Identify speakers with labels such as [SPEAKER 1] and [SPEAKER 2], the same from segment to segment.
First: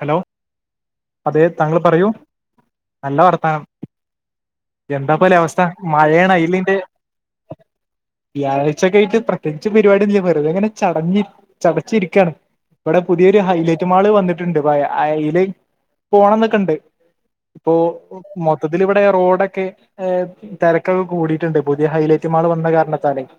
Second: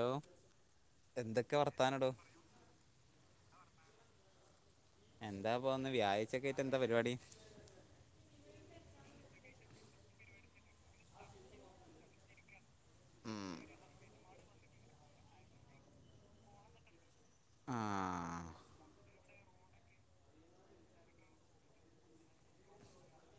[SPEAKER 1] Hello അതെ
[SPEAKER 2] എന്തൊക്കെ
[SPEAKER 1] താങ്കൾ പറയൂ
[SPEAKER 2] വർത്താനടോ
[SPEAKER 1] നല്ല വർത്താനം എന്താപ്പല്ലെ അവസ്ഥ
[SPEAKER 2] എന്താപ്പോ ഒന്ന്
[SPEAKER 1] മഴേണ്
[SPEAKER 2] വ്യാഴ്ചൊക്കെ ആയിട്ട്
[SPEAKER 1] ഐലിന്റെ
[SPEAKER 2] എന്താ പരിപാടി
[SPEAKER 1] വ്യാഴായ്ച്ചെക്കായ്യിട്ട് പ്രത്യേകിച്ച് പരിപാടില്ല വെർതെങ്ങനെ ചടഞ്ഞി ചടച്ചിരിക്കാണ്. ഇവടെ പുതിയൊര് ഹൈലൈറ്റ് മാള് വന്നിട്ട്ണ്ട് പയേ ഐല് പോണം ന്നൊക്കെണ്ട് ഇപ്പോ
[SPEAKER 2] ആഹ്
[SPEAKER 1] മൊത്തത്തില്‌വടെ റോഡൊക്കെ ഹേ തെരക്കൊക്കെ കൂടീട്ട്ണ്ട് പുതിയ ഹൈലൈറ്റ് മാൾ വന്ന കാരണത്താലേയ്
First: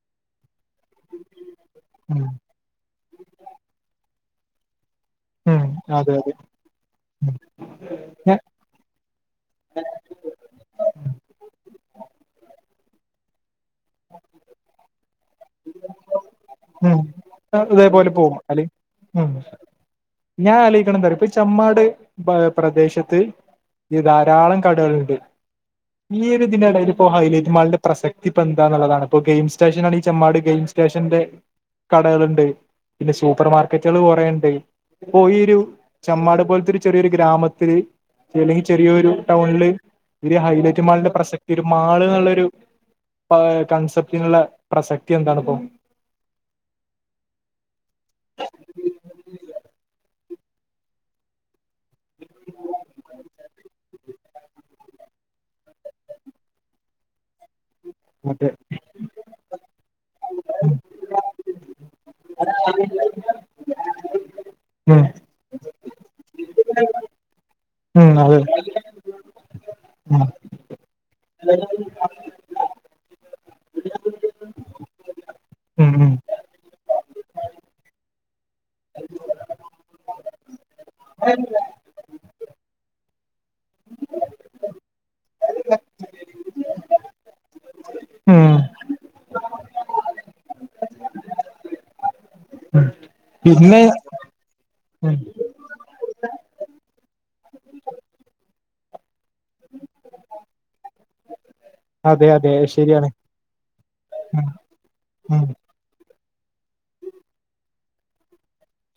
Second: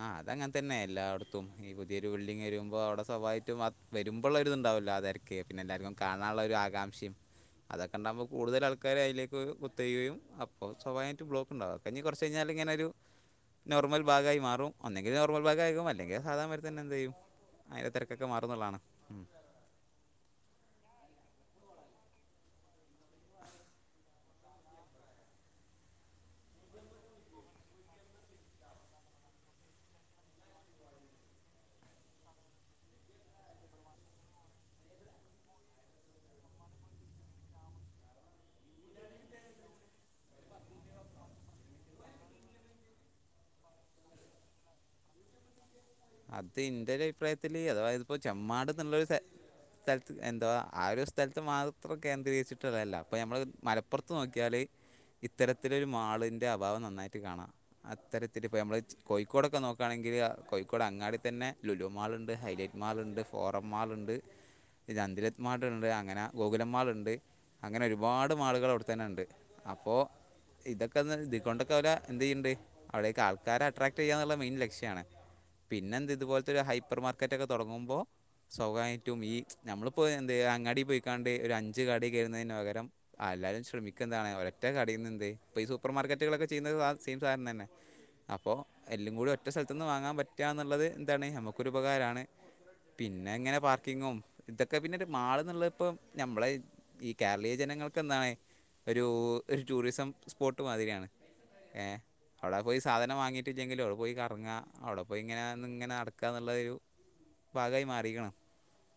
[SPEAKER 2] ആഹ് അതങ്ങനെ തന്നെ എല്ലാട്ത്തും ഈ പുതിയൊര്
[SPEAKER 1] ഉം
[SPEAKER 2] ബിൽഡിങ് വരുമ്പോ അവടെ സ്വാഭാവമായിട്ടും അ വരുമ്പോള്ള ഒര് ഇതുണ്ടാവുമല്ലോ ആ തെരക്ക് പിന്നെ
[SPEAKER 1] ഉം
[SPEAKER 2] എല്ലാർക്കും
[SPEAKER 1] അതെ അതെ
[SPEAKER 2] കാണാന്ള്ളൊര് ആകാംഷയും
[SPEAKER 1] ഉം
[SPEAKER 2] അതൊക്കെ ഒണ്ടാകുമ്പോ
[SPEAKER 1] ഞാൻ
[SPEAKER 2] കൂടുതൽ ആൾക്കാര് ഐലേക്ക് വരും കൊത്തുകയും അപ്പോ സ്വഭാവികമായിട്ട് ബ്ലോക്ക് ണ്ടാവും കൊറച്ച് കൈയിഞ്ഞാല് ഇങ്ങനൊരു നോർമൽ ഭാഗായി മാറും ഇത് നോർമൽ ഭാഗായിരിക്കും. അല്ലെങ്കി സാദാമാരിതന്നെ
[SPEAKER 1] ഉം അ-
[SPEAKER 2] എന്തേയും
[SPEAKER 1] ഇതേപോലെ
[SPEAKER 2] തെരക്കൊക്കെ മാറുന്ന്ള്ളതാണ്.
[SPEAKER 1] ഞാനാലോയിക്ക്ണതെന്താറിയോ ഇപ്പ ചെമ്മാട് പ്രദേശത്ത് എ ധാ ധാരാളം കടകള്ണ്ട് ഈ ഒര് ഇതിലാണ് ഇപ്പോ ഹൈലേറ്റ് മാളിന്റെ പ്രസക്തി ഇപ്പ എന്താന്ന്ള്ളതാണ് ഇപ്പൊ ഗെയിം സ്റ്റേഷനാ ണെങ്കിപ്പൊ ഈ ചെമ്മാട് ഗെയിം സ്റ്റേഷന്റെ കടകള്ണ്ട്. പിന്നെ സൂപ്പർ മാർക്കറ്റുകള് കൊറേണ്ട്. ഇപ്പൊ ഈ ഒരു ചെമ്മാട് പോലത്തെ ഒര് ചെറിയൊരു ഗ്രാമത്തില് അല്ലെങ്കിൽ ചെറിയൊരു ടൗണില് ഒരു ഹൈലൈറ്റ് മാളിന്റെ പ്രസക്തി മാള് ന്ന്ള്ളൊരു ഏ കൺസെപ്റ്റിനുള്ള പ്രസക്തി എന്താണ്പ്പോ?
[SPEAKER 2] അത് ഇന്റോര് അഭിപ്രായത്തില് അതവാഇത്പ്പോ ചെമ്മാട് എന്നുള്ളൊര് സ്ഥല എന്താ ആ ഒര് സ്ഥലത്ത് മാത്രം കേന്ദ്രീകരിച്ചിട്ട്ള്ളതല്ല അപ്പോൾ നമ്മൾ മലപ്പൊറത്ത് പ്പൊറത്ത് നോക്ക്യാല് ഇ ഇത്തരത്തിലൊരു മാളിൻ്റെ അഭാവം നന്നായിട്ട് കാണാ അത്തരത്തില്
[SPEAKER 1] മറ്റേ
[SPEAKER 2] ഇപ്പോൾ നമ്മത് ചി കോഴിക്കോടൊക്കെ നോക്കാണെങ്കില് കോഴിക്കോട് അങ്ങാടിത്തന്നെ ലുലു മാള്ണ്ട്, ഹൈലൈറ്റ് മാള്ണ്ട് ഫോറം മാള്ണ്ട്,
[SPEAKER 1] ഉം
[SPEAKER 2] നന്ദിലത്ത് മാള്ണ്ട്, അങ്ങനെ ഗോകുലം മാള്ണ്ട് അങ്ങനെ
[SPEAKER 1] ഉം
[SPEAKER 2] ഒര്പാട്
[SPEAKER 1] അതെ
[SPEAKER 2] മാളുകൾ അവടെത്തന്നെണ്ട് അപ്പോ
[SPEAKER 1] ഉം
[SPEAKER 2] ഇതൊക്കെ [unintelligible] കൊണ്ടൊക്കെവ്ടെ എന്ത്‌ ചെയ്ണ്ട് അവിടയേക് ആൾക്കാരെ അട്രാക്ട് ചെയ്യാന്ന്ള്ള മെയിൻ ലക്ഷ്യാണ്
[SPEAKER 1] ഉം
[SPEAKER 2] പിന്നെ എന്ത് ഇതുപോലത്തെരു ഹൈപ്പർ മാർക്കറ്റ് ഒക്കെ തുടങ്ങുമ്പോ സ്വകായിട്ടും ഈ ഞമ്മളിപ്പോ എന്ത അങ്ങാടി പോയിക്കാണ്ട് ഒരു അഞ്ച് കടെ കേറൂന്നേന് പകരം ആ എല്ലാരും ശ്രമിക്ക എന്താണ് ഒരറ്റ കടയുന്നെന്ത് ഇപ്പൊ ഈ സൂപ്പർമാർക്കറ്റുകളൊക്കെ ചെയ്യുന്നത് സാ സെയിം സാധനം തന്നെ
[SPEAKER 1] ഉം
[SPEAKER 2] അപ്പോ
[SPEAKER 1] ഉം
[SPEAKER 2] എല്ലും കൂടി ഒറ്റ സ്ഥലത്തുന്ന് വാങ്ങാൻ പ റ്റന്ന്ള്ളത് ന്താണ് നമുക്കൊരുപകാരണ്. പിന്നെ ങ്ങനെ പാർക്കിങ്ങും ഇതൊക്കെ പിന്നെ ഒരു
[SPEAKER 1] ഉം
[SPEAKER 2] മാളുന്ന്ള്ളത് ഇപ്പോ നമ്മള് ഈ കേരളീയ ജനങ്ങൾക്ക് എന്താണ് ഒരൂ ഒരു ടൂറിസം സ്പോട്ട് മാതിരിയാണ് ഏഹ്
[SPEAKER 1] അതെ അതെ
[SPEAKER 2] അവ്ടെ പോയി
[SPEAKER 1] ശരിയാണ്
[SPEAKER 2] സാധനം വാങ്ങിയിട്ടില്ലെങ്കിലും അവിടെ പോയി
[SPEAKER 1] ഉം
[SPEAKER 2] കറങ്ങ അവിടെ പോയി ഇങ്ങനെ
[SPEAKER 1] ഉം
[SPEAKER 2] ഇങ്ങനെ നടക്കാ എന്നുള്ളരു ഭാഗായി മാറിരിക്ണ്.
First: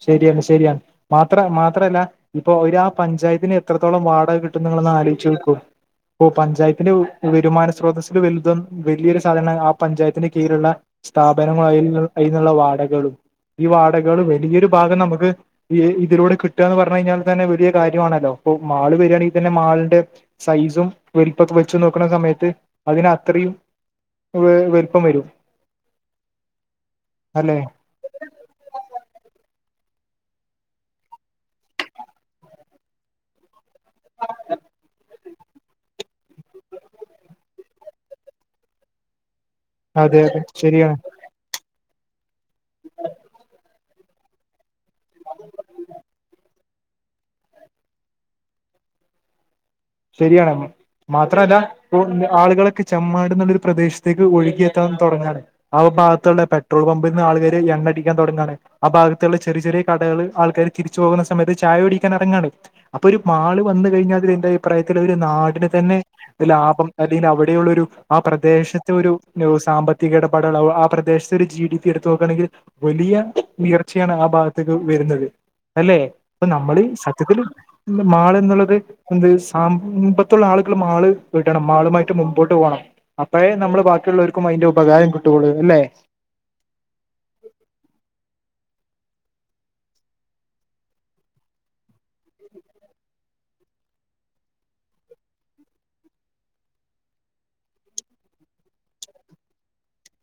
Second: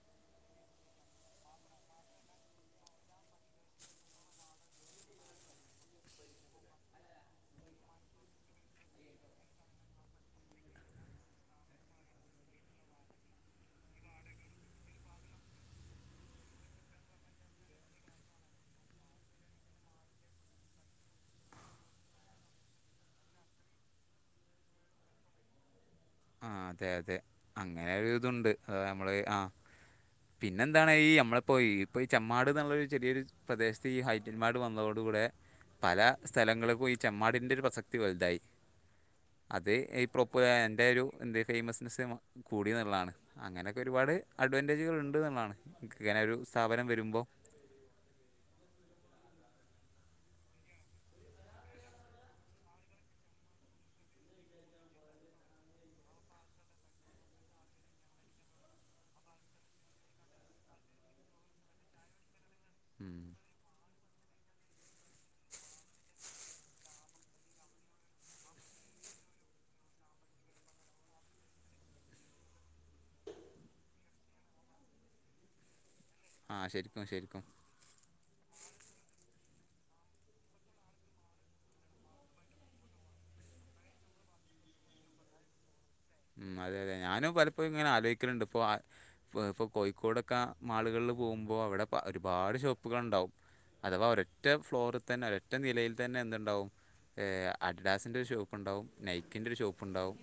[SPEAKER 1] ശരിയാണ് ശരിയാണ് മാത്ര മാത്രല്ല ഇപ്പൊ ഒര് ആ പഞ്ചായത്തിന് എത്രത്തോളം വാടക കിട്ടുംന്ന് നിങ്ങളോന്ന് ആലോയിച്ചുക്കു. ഇപ്പോ പഞ്ചായത്തിന്റെ വരുമാന സ്രോതസ്സിൽ വലുതും വലിയൊരു സാധനമാണ് ആ പഞ്ചായത്തിന്റെ കീഴിലുള്ള സ്ഥാപനങ്ങളും അതിൽന്നുള്ള അതിനുള്ള വാടകളും ഈ വാടകളും വലിയൊരു ഭാഗം നമുക്ക് ഇ ഇതിലൂടെ കിട്ടുകാന്ന് പറഞ്ഞു കഴിഞ്ഞാൽ തന്നെ വലിയ കാര്യമാണല്ലോ അപ്പൊ മാൾ വരികയാണെങ്കിൽ തന്നെ മാളിന്റെ സൈസും വലിപ്പൊക്കെ വെച്ചു നോക്കണ സമയത്ത് അതിന് അത്രയും വലുപ്പം വരും
[SPEAKER 2] ആഹ് അതെ അതെ
[SPEAKER 1] അല്ലെ
[SPEAKER 2] അങ്ങനെ ഒരു ഇതുണ്ട് അത് നമ്മള് ആ പിന്നെ ന്താണ് ഈ നമ്മളിപ്പോയി ഇപ്പൊ ഈ ചെമ്മാട് എന്നുള്ളരു ചെറിയൊരു പ്രദേശത്ത് ഈ ഹൈറ്റൽമ്മാട് വന്നതോട് കൂടെ പല സ്ഥലങ്ങൾക്കും ഈ ചെമ്മാടിന്റെ ഒരു പ്രസക്തി വലുതായി അത് ഈ
[SPEAKER 1] അതെ
[SPEAKER 2] പ്രപ്പ
[SPEAKER 1] അതെ
[SPEAKER 2] എന്റെ
[SPEAKER 1] ശരിയാണ്
[SPEAKER 2] ഒരു എന്തേ ഫേമസ്നെസ്സ് കൂടിന്നുള്ളണ് അങ്ങനെയൊക്കെ ഒരുപാട് അഡവ [inaudible] ഉണ്ട് എന്നുള്ളതാണ് ഇങ്ങനെ ഒരു സ്ഥാപനം വരുമ്പോ
[SPEAKER 1] ശരിയാണ്. മാത്രല്ല ഇപ്പോ ആളുകളൊക്കെ ചെമ്മാട് എന്നുള്ളൊരു പ്രദേശത്തേക്ക് ഒഴുകിയെത്താൻ തുടങ്ങാണ് ആ ഒരു ഭാഗത്തുള്ള പെട്രോൾ പമ്പിൽ നിന്ന് ആൾകവരാ എണ്ണടിക്കാൻ തുടങ്ങാണ്. ആ ഭാഗത്തുള്ള ചെറിയ ചെറിയ കടകള് ആൾക്കാര് തിരിച്ചു പോകുന്ന സമയത്ത് ചായ കുടിക്കാൻ ഇറങ്ങാണ് അപ്പൊ ഒരു മാള് വന്ന് കഴിഞ്ഞാ അത് എന്റെ അഭിപ്രായത്തില് ഒരു നാടിന് തന്നെ ലാഭം അല്ലെങ്കിൽ അവിടെയുള്ള ഒരു ആ പ്രദേശത്തെ ഒരു സാമ്പത്തിക ഇടപാടുള്ള ആ പ്രദേശത്ത് ഒരു ജി ഡി പി എടുത്ത് നോക്കാണെങ്കിൽ വലിയ ഉയർച്ചയാണ് ആ ഭാഗത്തേക്ക് വരുന്നത് അല്ലെ? അപ്പൊ
[SPEAKER 2] ആ
[SPEAKER 1] നമ്മള്
[SPEAKER 2] ശരിക്കും
[SPEAKER 1] സത്യത്തില്
[SPEAKER 2] ശരിക്കും
[SPEAKER 1] മാള് എന്നുള്ളത് എന്ത് ആ മുമ്പത്തുള്ള ആളുകൾ മാള് വിടണം മാളുമായിട്ട് മുമ്പോട്ട് പോണം അപ്പഴേ നമ്മള് ബാക്കിയുള്ളവർക്കും അയിന്റെ ഉപകാരം കിട്ടൊള്ളൂ അല്ലെ?
[SPEAKER 2] ഉം അതെ അതെ ഞാനും പലപ്പോഴും ഇങ്ങനെ ആലോചിക്കലണ്ട് ഇപ്പോ ഇപ്പോ പ്പോ കോഴിക്കോടൊക്കെ മാളുകളിൽ പോകുമ്പോ അവിടെ ഒരുപാട് ഷോപ്പുകളുണ്ടാവും അഥവാ ഒരൊറ്റ ഫ്ലോറിൽ തന്നെ ഒരൊറ്റ നിലയിൽ തന്നെ എന്തുണ്ടാവും ഏഹ് അടിടാസ്ന്റെ ഒരു ഷോപ്പുണ്ടാവും നൈക്കിൻ്റെ ഒരു ഷോപ്പുണ്ടാവും.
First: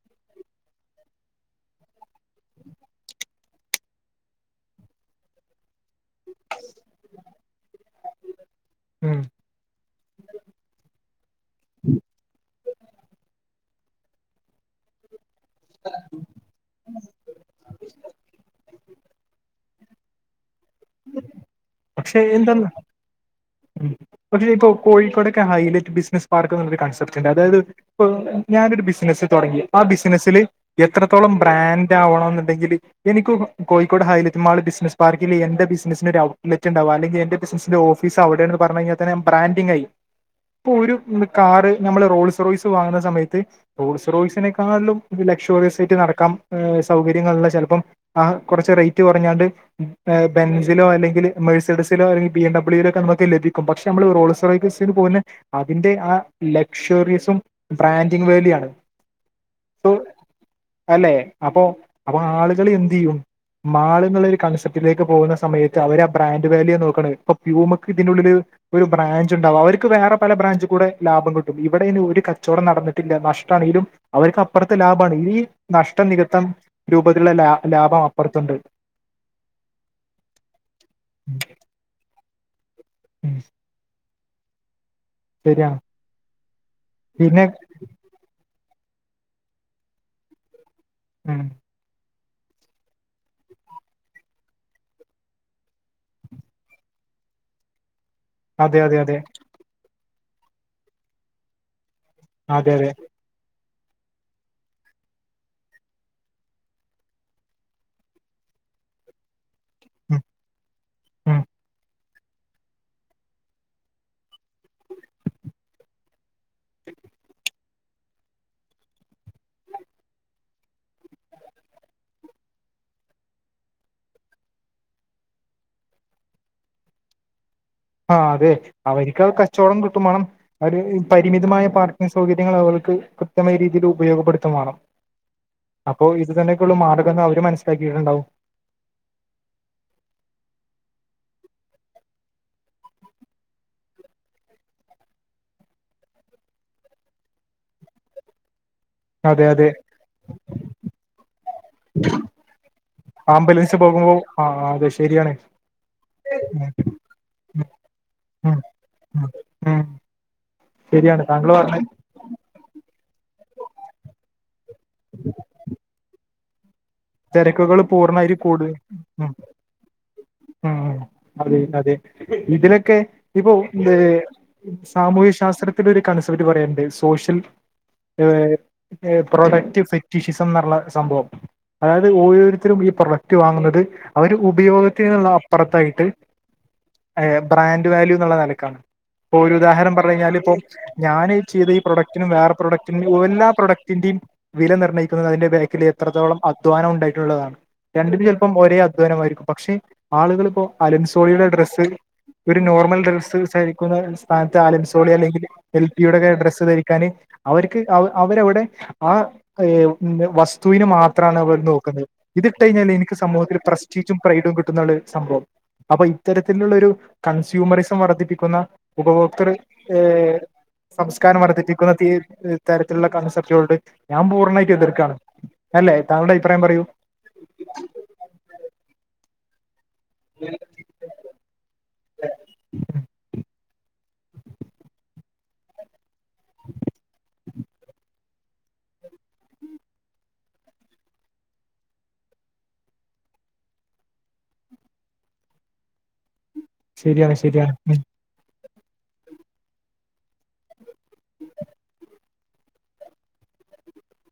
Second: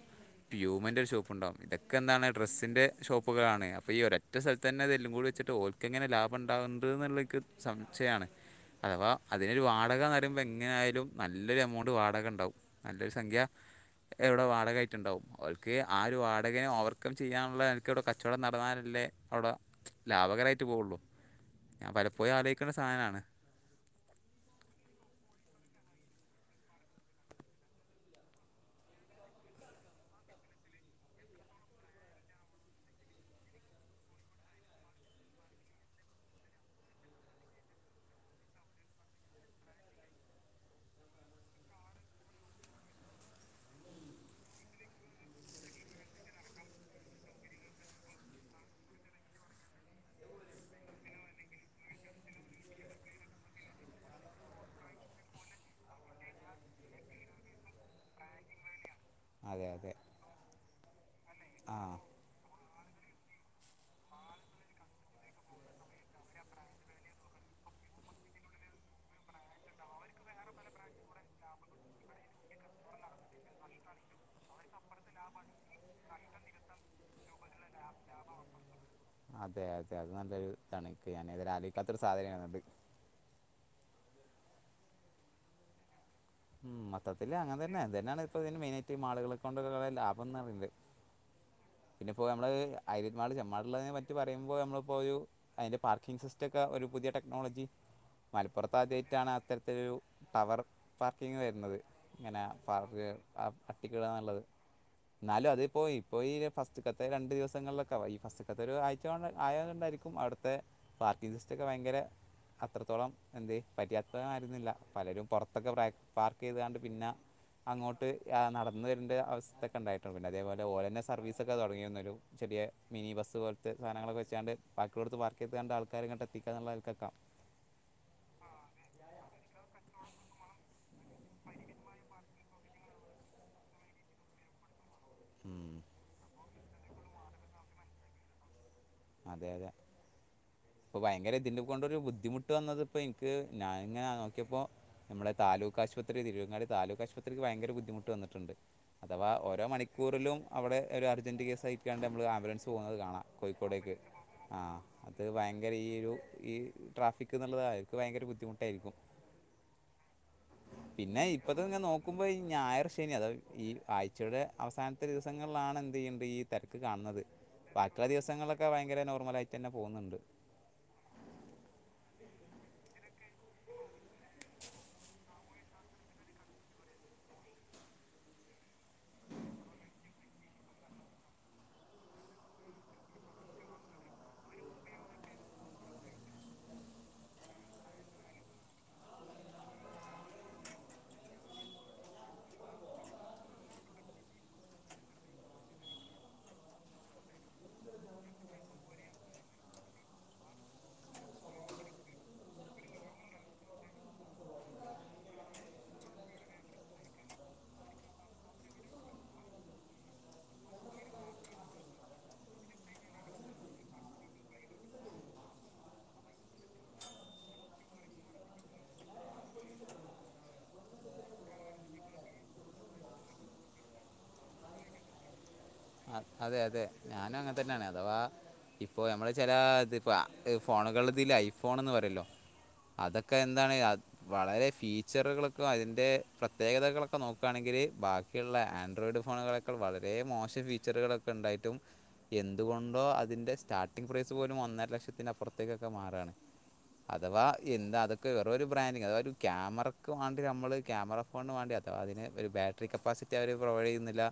[SPEAKER 2] പ്യൂമെൻ്റെ ഒരു ഷോപ്പുണ്ടാവും ഇതൊക്കെന്താണ് ഡ്രസ്സിൻന്റെ ഷോപ്പുകളാണ് അപ്പോ ഈ ഒരൊറ്റ സ്ഥലത്ത് തന്നെ ഇതെല്ലും കൂടി വച്ചിട്ട് ഓ ക്ക് എങ്ങനെ ലാഭം ഉണ്ടാ [unintelligible] സംചയാണ്
[SPEAKER 1] [inaudible]
[SPEAKER 2] അഥവാ
[SPEAKER 1] ഉം
[SPEAKER 2] അതിനൊരു വാടകന്നറിയുമ്പോ എങ്ങനൊയാലും നല്ലൊരു എമൗണ്ട് വാടക ണ്ടാവും നല്ലൊരു സംഖ്യ എവിടെ വാടകമായിട്ട് ണ്ടാവും ഓൾക്ക് ആ ഒരു വാടകേ ഓവർക്കം ചെയ്യാനുള്ള എനക്ക് ഇവിടെ കച്ചവടം നടന്നാലല്ലേ അവിടെ ലാഭകരായിട്ട് പോവുള്ളൂ. ഞാൻ പലപ്പോഴും ആലോചിക്ണ സാനാണ്.
[SPEAKER 1] ഉം പക്ഷെ ഈ കോഴിക്കോടൊക്കെ ഹൈലൈറ്റ് ബിസിനസ് പാർക്ക് എന്നുള്ളൊരു കൺസെപ്റ്റ്ണ്ട് അതായത്. ഇപ്പ ഞാനൊരു ബിസിനസ്സ് തുടങ്ങി ആ ബിസിനസ്സില് എത്രത്തോളം ബ്രാൻഡ് ആവണം എന്നുണ്ടെങ്കില് എനിക്ക് കോഴിക്കോട് ഹൈലറ്റ് മാള് ബിസിനസ് പാർക്കിൽ എന്റെ ബിസി സിന് ഒരു ഔട്ട്ലറ്റ് ഉണ്ടാവും അല്ലെങ്കി എന്റെ ബിസിനസിന്റെ ഓഫിസ് അവിടെയന്ന് പറഞ്ഞ് കഴിഞ്ഞാൽ തന്നെ ബ്രാഡിങ് ആയി. ഇപ്പൊ ഒരു കാറ് നമ്മൾ റോൾസ് റോയ്സ് വാങ്ങുന്ന സമയത്ത് റോസ് റോയ്സിനെക്കാൾലോം ലക്ഷോറിയസ് ആയിട്ട് നടക്കാം സൗകര്യങ്ങളുള്ള ചെലപ്പം ആ കുറച്ച് റേറ്റ് കൊറഞ്ഞാല് ആ ബെൻ അല്ലെങ്കില് മേഴ്സിഡിസിലോ അല്ലെങ്കി ബി എം ഡബ്ളീലൊക്കെ നമക്ക് ലഭിക്കും. പക്ഷേ നമ്മള് റോൾസ് റോയ്സ് പോകില് അതിന്റെ ആ ലക്ഷ്വറീസും ബ്രാൻഡിങ് വേല്ല്യൂവാണ്.
[SPEAKER 2] അതെ അതെ
[SPEAKER 1] അല്ലെ അപ്പൊ
[SPEAKER 2] ആ
[SPEAKER 1] അപ്പൊ ആളികളാ എന്തെയ്യും. മാളിന്നിള്ളൊര് കൺസെപ്റ്റിലേക്ക് പോകുന്ന സ് സമയത്ത് അവര് ആ ബ്രാൻഡ് വല്യൂവാ നോക്കിണ് ഇപ്പൊ പ്യൂമക്ക് ഇതിനുള്ളില് ഒരു ബ്രാഞ്ചിണ്ടാവും. അവര്ക്ക് വേറെ പല ബ്രാഞ്ച് കൂടെ ലാഭം കിട്ടും ഇവെടേന് ഒരു കച്ചോടം നടന്നിട്ടില്ല. നഷ്ടണെങ്കിലും അവർക്ക് അപ്പുറത്തെ ലാഭാണ് ഈ നഷ്ടം നികത്തം രൂപത്തിള്ള ലാ ലാഭം അപ്പർത്തുണ്ട്
[SPEAKER 2] അതെ അതെ അത് നല്ലൊരു ഇതാണ്ക്ക്. ഞാനിതൊരെ ആലൊയ്ക്കാത്തരു സാധനേണത്
[SPEAKER 1] മ്മ് ശരിയ
[SPEAKER 2] മൊത്തത്തില് അങ്ങനെന്നെ ന്തിനാണ് ഇപ്പോ ഇതിന് മെയിനായിട്ട് മാള്കളക്കൊണ്ട് ലാഭം എന്ന് പറയുന്നത്
[SPEAKER 1] ഉം
[SPEAKER 2] പിന്നെപ്പോ നമ്മള് ഹൈലൈറ്റ് ചെ്മാട്ട്ള്ളെ പറ്റി പറയ്മ്പോ നമ്മളിപ്പോ ഒരു അയ്ന്റെ പാർക്കിംഗ് സിസ്റ്റക്കെ ഒരു പുതിയ ടെക്നോളജി
[SPEAKER 1] അതെ അതെ അതെ
[SPEAKER 2] മൽപ്പൊർത്താദ്യായാട്ടാണ് അത്തരത്തിലൊരു ടവർ പാർക്കിങ് വരുന്നത്. ഇങ്ങനെ
[SPEAKER 1] അതെ അതെ
[SPEAKER 2] [unintelligible] അട്ടിക്കിടാന്നിള്ളത്. എന്നാലും അതിപ്പോയി ഇപ്പോ ഫസ്റ്റികത്തെ രണ്ട് ദിവസങ്ങൾലൊക്കെ ഈ ഫസ് അതൊരു ആയ്ചൊ ആയാ തായിരിക്കും
[SPEAKER 1] ഉം
[SPEAKER 2] ആട്ത്തെ
[SPEAKER 1] ഉം
[SPEAKER 2] പാർട്ടീസിസ്റ്റൊക്കെ ഭയ്ങ്കര അത്രത്തോളം എന്തേ പര്യാപ്തതായിരുന്നില്ല. പലരും പൊറത്തൊക്കൊ പ്രാ പാർക്കെതാണ്ട് പിന്ന അങ്ങോട്ട് നടന്ന വരണ്ട അവസ്ഥ്യൊക്കെ ഇണ്ടായിട്ടുണ്ട് പിന്നെ അതേപോലെ ഓലേൻ്റെ സർവീസക്കെ തൊടങ്ങീന്നൊരു ചെറിയെ മിനി ബസ് പോൽത്തെ സാനങ്ങളൊക്കെ വെച്ചാണ്ട് ബാക്കിള്ളോട്ത്ത് പാർക്കെയ്താണ്ട് ആൾക്കാരെങ്ങട്ടെത്തിക്കന്നിള്ളെ ആൾക്കൊക്കാം
[SPEAKER 1] ആഹ് അതെ അവരിക്ക് കച്ചോടം കിട്ടുവേണം അവര് പരിമിതമായ പാർക്കിങ് സൗകര്യ കാര്യങ്ങൾ ഓൾക്ക് കൃത്യമായ രീതീല് ഉപയോഗപ്പെടുതേം വേണം.
[SPEAKER 2] ഉം
[SPEAKER 1] അപ്പോ ഇതുന്നെ ഓള് മറുവെന്നാ അവര് മനസിലാക്കീട്ടിണ്ടാവും.
[SPEAKER 2] അതെ അതെ ഇപ്പൊ ഭയ്ങ്കര ഇതിനെകൊണ്ട് ഒരു ബുദ്ധിമുട്ട് വന്നതിപ്പൊ ഇൻക്ക് ഞാൻ ഇങ്ങനെ നോക്ക്യേപ്പോ നമ്മുടെ താലൂക്ക് ആശുപത്രി തിരൂങ്ങാടി താലൂക്ക് ആശുപത്രിക്ക് ഭയങ്കര ബുദ്ധിമുട്ട് വന്നിട്ടുണ്ട്. അഥവാ
[SPEAKER 1] അതെ
[SPEAKER 2] ഓരോ
[SPEAKER 1] അതെ
[SPEAKER 2] മണിക്കൂറിലും അവിടെ ഒരു അർജന്റ് കേസ്സയിക്കാണ്ട് അമ്മൾ ആംബുലൻസ് പോണത് കാണാ.
[SPEAKER 1] ആംബുലൻസ്
[SPEAKER 2] ബൈക്
[SPEAKER 1] പോകുമ്പോ
[SPEAKER 2] ആ
[SPEAKER 1] അതെ
[SPEAKER 2] അത്
[SPEAKER 1] ശരിയാണ്
[SPEAKER 2] ഭയ്ങ്കര ഈ ഒരു ഈ
[SPEAKER 1] ഉം
[SPEAKER 2] ട്രാഫിക്ക്
[SPEAKER 1] ഉം
[SPEAKER 2] ഇന്നിള്ളതായിക് ഭയ്ങ്കര
[SPEAKER 1] ഉം
[SPEAKER 2] ബുദ്ധിമുട്ടായിരിക്കും.
[SPEAKER 1] ഉം ശരിയാണ് താങ്കൾ പർണേ
[SPEAKER 2] നോക്കുമ്പ ഈ ഞായർ ശനി അതത് ഈ ആഴ്ചയുടെ അവസാൻത്തെ ദിവസങ്ങൾലാണ് എന്തെയ്യേണ്ടേ ഈ തെരക്ക് കാണിന്നത്
[SPEAKER 1] തിരക്കുകൾ
[SPEAKER 2] ബാക്കിള്ള
[SPEAKER 1] പൂർണ്ണായിട്ട്
[SPEAKER 2] ദിവസങ്ങൾലൊക്കെ
[SPEAKER 1] കൂടും
[SPEAKER 2] ഭയ്ങ്ക്ര
[SPEAKER 1] ഉം
[SPEAKER 2] നോർമലായിട്ടെന്നെ പോന്നണ്ട്
[SPEAKER 1] ഉം അതെ അതെ ഇതിനൊക്കെ ഇപ്പൊ ഇ സാമൂഹ്യ ശാസ്ത്രത്തിൽ ഒരു കൺസെപ്റ്റ് പറയണ്ട് സോഷ്യൽ ഏ പ്രൊഡക്റ്റ് ഫെറ്റിഷിസം എന്നള്ള സംഭവം. അതായത് ഓരോരുത്തരും ഈ പ്രൊഡക്റ്റ് വാങ്ങുന്നത് അവര് ഉപയോഗിച്ച ഇന്നുള്ളേന് അപ്പുത്തായിട്ട് ഏ ബ്രാൻഡ് വാല്യൂന്നിള്ള നെലക്കാണ്. ഇപ്പൊരു ഉദാഹരണം പറഞ്ഞു കഴിഞ്ഞാലിപ്പോ ഞാന് ചെയ്ത ഈ പ്രൊഡക്റ്റിനും വേറെ പ്രൊഡക്റ്റിൻ്റിം എല്ലാ പ്രൊഡക്ടിന്റിം വില നിർണ്ണയിക്കുന്നത് അതിന്റെ ബാക്കിൽ എത്രത്തോളം അധ്വാനം ഉണ്ടായിട്ടുള്ളതാണ്. രണ്ടിനും ചെലപ്പം ഒരേ അധ്വാനമായിരിക്കും പക്ഷെ ആളുകളിപ്പം അലൻസോളിയുടെ ഡ്രസ്സ് ഒരു നോർമൽ ഡ്രസ്സ് ധരിക്കുന്ന സ്ഥാനത്ത് ആലൻസോള്ളി അല്ലെങ്കിൽ എൽ പിയുടെക്കെ ഡ്രസ്സ് ധരിക്കാന്. അവര്ക്ക് അവരവിടെ ആ ഏ വസ്തുവിന് മാത് ത്രാണ് അവര് നോക്കുന്നില്ല. ഇത് ഇട്ടയ്ഞ്ഞാല് ഇൻക്ക് സമൂഹത്തിൽ പ്രസ്റ്റീജും പ്രൈഡും കിട്ടുന്നിള്ളൊര് സംഭവം. അപ്പൊ ഇത്തരത്തിലുള്ളൊരു കൺസ്യൂമറിസം വർദ്ധിപ്പിക്കുന്ന ഉപഭോക്തർ ഏ സംസ്കാരം വഴിതെറ്റിക്കുന്ന തീ തരത്തിലിള്ള കൺസെപ്റ്റളോട് ഞാൻ പൂർണ്ണായ്ട്ടും എതിർക്കാണ്. അല്ലെ?
[SPEAKER 2] അതെ അതെ ഞാനും അങ്ങനെ തന്നെയാണ് അഥവാ ഇപ്പോ ഞമ്മള് ചില ഇത് പ്പ ഫോണുകളിലിത് ഐഫോൺ എന്ന് പറയല്ലോ? അതൊക്കെ എന്താണ് വളരെ ഫീച്ചറുകൾക്കും അതിന്റെ പ്രത്യേകതകളൊക്കെ നോക്ക നോക്കു ആണെങ്കില് ബാക്കിയുള്ള ആൻഡ്രോയിഡ് ഫോണുകളെക്കാൾ വളരെ മോശം ഫീച്ചറുകളൊക്കെ ഉണ്ടായിട്ടും എന്തുകൊണ്ടോ അതിൻ്റെ സ്റ്റാർട്ടിങ് പ്രൈസ് പോലും ഒന്നര ലക്ഷത്തിന് അപ്പുറത്തേകൊക്കെമാറാണ്.
[SPEAKER 1] ശരിയാണ്
[SPEAKER 2] അഥവാ
[SPEAKER 1] ശരിയാണ്
[SPEAKER 2] എന്താ
[SPEAKER 1] ഉം
[SPEAKER 2] അതൊ വെറുമൊരുബ്രാൻഡിങ് അതായത് ഒരു ക്യാമറക്ക് മാണ്ടി നമ്മള് ക്യാമറ ഫോണന് മാണ്ടിയാ അതിന് ഒരു ബാറ്റ കപ്പാസിറ്റി അരും പ്രൊവൈഡ് ചെയ്യുന്നില്ല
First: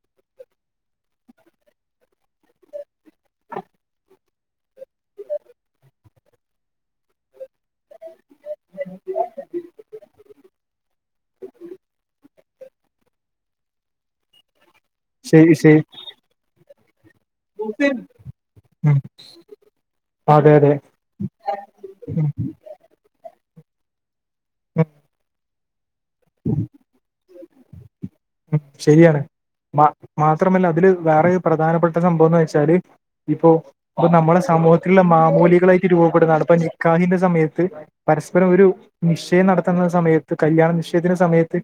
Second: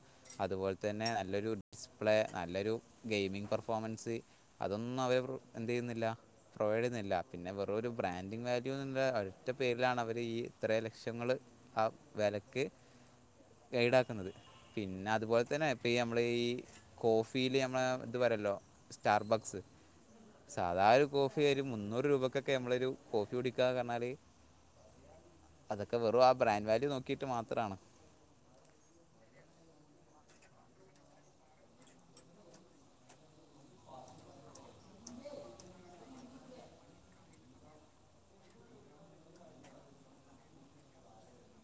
[SPEAKER 2] അതുപോലെ തന്നെ നല്ലൊരു ഡിസ്പ്ലേ നല്ലൊരു ഗെയിമിംഗ് പെർഫോമൻസ് അതൊന്നും അവെയേ ബ്രോ എന്തു ചെയ്യുന്നില്ല പ്രൊവയിഡ്ചെയ്യുന്നില്ല. പിന്നെ വെറു ഒരു ബ്രാൻഡിങ് വാല്യൂ എന്ന ഒറ്റ പേരിലാണ് അവർ ഈ ഇത്രയും ലക്ഷങ്ങൾ ആ വെലക്ക് ഗൈഡ് ആക്കുന്നത് പിന്നെ അതുപോലെ
[SPEAKER 1] ശരി
[SPEAKER 2] തന്നെ
[SPEAKER 1] ശരി
[SPEAKER 2] ഇപ്പ ഈ നമ്മള്ഈ കോഫ് ഫീല് ഞമ്മള ഇതു പറയല്ലോ
[SPEAKER 1] ഉം
[SPEAKER 2] സ്റ്റാർ ബ്ലക്സ്
[SPEAKER 1] അതെ അതെ
[SPEAKER 2] സാധാ ഒരു കോഫി ഒരു മുന്നൂറ്
[SPEAKER 1] ഉം
[SPEAKER 2] രൂപക്കൊക്കെ നമ്മളൊരു കോഫി കുടിക്കന്ന് പറഞ്ഞാല്
[SPEAKER 1] ഉം
[SPEAKER 2] അതൊക്കെ വെറും ആ ബ്രാൻഡ് വല്യു നോക്കിട്ട് മാത്രമാണ്.
[SPEAKER 1] ഉം. ശരിയാണ് മാ മാത്രമല്ല അതില് വേറെ പ്രധാനപ്പെട്ട സംഭവം ന്ന് വെച്ചാല് ഇപ്പൊ ഇപ്പൊ നമ്മടെ സമൂഹത്തിലുള്ള മാമൂലികളായിട്ട് രൂപപ്പെടുന്നതാണ് ഇപ്പൊ നിക്കാഹിന്റെ സമയത്ത് പരസ്പരം ഒരു നിശ്ചയം നടത്തുന്ന സമയത്ത് കല്യാണ നിശ്ചയത്തിന്റെ സമയത്ത്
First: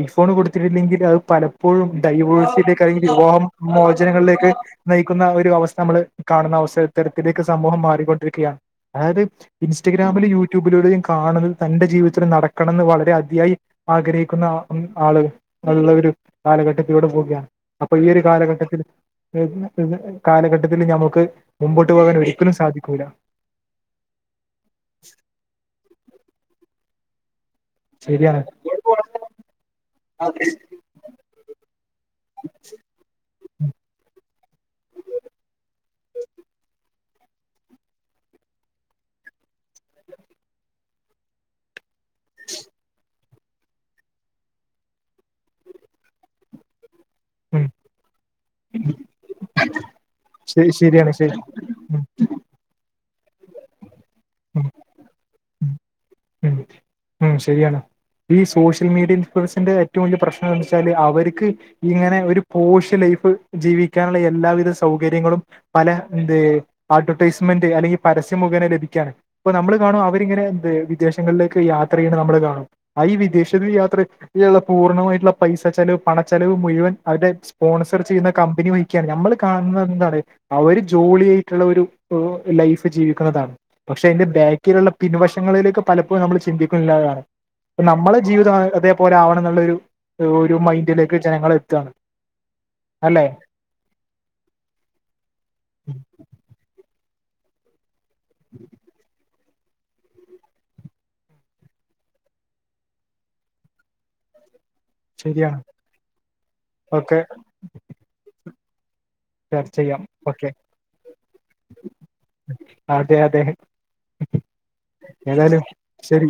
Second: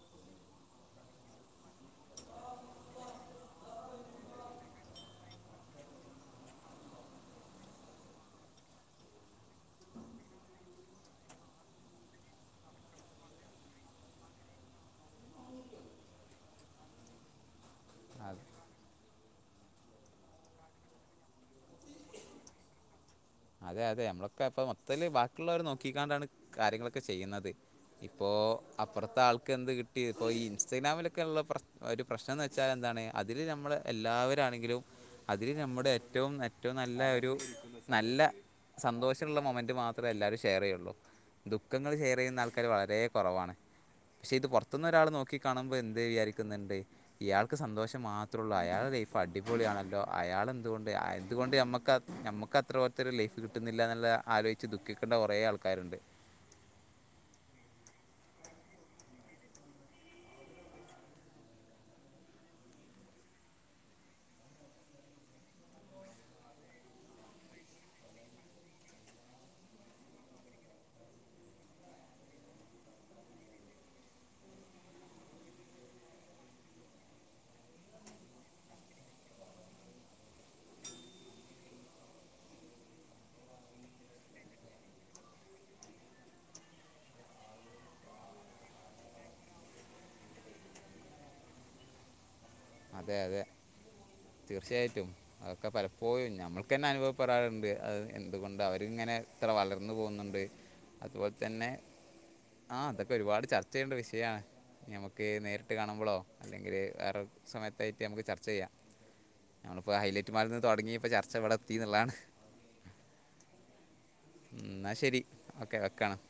[SPEAKER 1] ഐഫോൺ കൊടുത്തിട്ടില്ലെങ്കില് അത് പലപ്പോഴും ഡൈവേഴ്സിയിലേക്ക് അല്ലെങ്കിൽ വിവാഹം മോചനങ്ങളിലേക്ക് നയിക്കുന്ന ഒരു അവസ്ഥ നമ്മള് കാണുന്ന അവസ്ഥ ഇത്തരത്തിലേക്ക് സമൂഹം മാറിക്കൊണ്ടിരിക്കുകയാണ്. അതായത് ഇൻസ്റ്റഗ്രാമിലും യൂട്യൂബിലൂടെയും കാണുന്നത് തന്റെ ജീവിതത്തിൽ നടക്കണംന്ന് വളരെ അതിയായി ആഗ്രഹിക്കുന്ന ആള് ഉള്ളൊരു കാലഘട്ടത്തിലൂടെ പോവുകയാണ്. അപ്പൊ ഈ ഒരു
[SPEAKER 2] അത്
[SPEAKER 1] കാലഘട്ടത്തിൽ [unintelligible] കാലഘട്ടത്തിൽ ഞമ്മക്ക് മുമ്പോട്ട് പോകാൻ ഒരിക്കലും സാധിക്കൂല്ല.
[SPEAKER 2] അതെ അതെ നമ്മളൊക്കെ ഇപ്പ മൊത്തത്തില് ബാക്കിയുള്ളവരെ നോക്കാണ്ടാണ് കാര്യങ്ങളൊക്കെ ചെയ്യുന്നത്. ഇപ്പോ
[SPEAKER 1] ശരിയാണ്
[SPEAKER 2] അപ്പുറത്തെ ആൾക്ക് എന്ത് കിട്ടി ഇപ്പോ ഇൻസ്റ്റഗ്രാമിലെ ലൊക്കെ ഉള്ള പ്രശ് ഒരു പ്രശ്നം എന്ന് വെച്ചാൽ എന്താണ് അതില് നമ്മൾ എല്ലാവരാണെങ്കിലും അതിൽ നമ്മുടെ ഏറ്റവും ഏറ്റവും നല്ല ഒരു നല്ല സന്തോഷമുള്ള മൊമന്റ് മാത്രമേ എല്ലാവരും ഷെയർ ചെയ്യുള്ളൂ ദുഃഖങ്ങൾ ഷെയർ ചെയ്യുന്ന ആൾക്കാര് വളരെ കുറവാണ് പക്ഷെ ഇത് പുറത്തുന്ന് ഒരാൾ നോക്കി കാണുമ്പോൾ എന്ത് വിചാരിക്കുന്നുണ്ട് ഇയാൾക്ക്
[SPEAKER 1] ഉം
[SPEAKER 2] സന്തോഷം മാത്രമേ ഉള്ളൂ അയാളുടെ ലൈഫ് അടിപൊളിയാണല്ലോ അയാൾ
[SPEAKER 1] ശരി
[SPEAKER 2] എന്തുകൊണ്ട്
[SPEAKER 1] ശരിയാണ് ശരി
[SPEAKER 2] എന്തുകൊണ്ട് നമുക്ക്
[SPEAKER 1] ഉം
[SPEAKER 2] നമുക്ക് അത്ര പോലത്തെഒരു ലൈഫ് കിട്ടുന്നില്ല എന്നുള്ള
[SPEAKER 1] ഉം
[SPEAKER 2] ആലോചിച്ച് ദുഃഖിക്കേണ്ട കുറേ
[SPEAKER 1] ഉം
[SPEAKER 2] ആൾക്കാരുണ്ട്.
[SPEAKER 1] ഉം ഉം ശരിയാണ് ഈ സോഷ്യൽ മീഡിയിൽ ഇൻഫുളുവൻസിന്റെ ഏറ്റവും വലിയ പ്രശ്നം എന്ത് വെച്ചാല് അവർക്ക് ഇങ്ങനെ ഒരു പോഷ് ലൈഫ് ജീവിക്കാനുള്ള എല്ലാവിധ സൗകര്യങ്ങളും പല എന്ത് അഡ്വെർടൈസ്മെന്റ് അല്ലെങ്കി പരസ്യമുഖേനെ ലഭിക്കാണ്. അപ്പൊ നമ്മള് കാണും അവരിങ്ങനെ എന്ത് വിദേശങ്ങളിലേക്ക് യാത്ര ചെയ്യണത് നമ്മള് കാണും. ആ ഈ വിദേശത്ത് യാത്ര പൂർണ്ണമായിട്ടുള്ള പൈസ ചെലവ് പണ ചെലവ് മുഴുവൻ അവരുടെ സ്പോൺസർ ചെയ്യുന്ന കമ്പനി വഹിക്കാണ് നമ്മള് കാണുന്നത് എന്താണ് അവര് ജോളി ആയിട്ടുള്ള ഒരു ലൈഫ് ജീവിക്കുന്നതാണ്. പക്ഷെ അതിന്റെ ബാക്കിലുള്ള പിൻവശങ്ങളിലേക്ക്പലപ്പോഴും നമ്മൾ ചിന്തിക്കുന്നില്ലാന്നാണ്. പ്പ നമ്മളെ ജീവിതം അതേപോലെ ആവണം എന്നുള്ള ഒരു ഒരു മൈൻഡിലേക്ക് ജനങ്ങൾ എത്തുകയാണ്.
[SPEAKER 2] അതെ അതെ തീർച്ചയായിട്ടും അതൊക്കെ പലപ്പോഴും ഞമ്മൾക്ക് തന്നെ അനുഭവപ്പെടാറുണ്ട് അത് എന്തുകൊണ്ട് അവരിങ്ങനെ ഇത്ര വളർന്നു പോകുന്നുണ്ട് അതുപോലെ തന്നെ ആ അതൊക്കെ ഒരുപാട് ചർച്ച ചെയ്യേണ്ട വിഷയാണ്. ഞമ്മക്ക്
[SPEAKER 1] ശരിയാണ്
[SPEAKER 2] നേരിട്ട് കാണുമ്പോളോ അല്ലെങ്കില്
[SPEAKER 1] ഓക്കെ
[SPEAKER 2] വേറെ സമയത്തായിട്ട് നമുക്ക് ചർച്ച ചെയ്യാം
[SPEAKER 1] ചർച്ച
[SPEAKER 2] നമ്മളിപ്പോ
[SPEAKER 1] ചെയ്യാം
[SPEAKER 2] ഹൈലൈറ്റ്
[SPEAKER 1] ഓക്കെ
[SPEAKER 2] മാളിന്ന് തൊടങ്ങി ഇപ്പോ ചർച്ച ഇവിടെത്തീന്നുള്ളതാണ്
[SPEAKER 1] അതെ അതെ
[SPEAKER 2] എന്നാ ശരി
[SPEAKER 1] ഏതായാലും
[SPEAKER 2] ഓക്കെ വെക്കാണ്
[SPEAKER 1] ശരി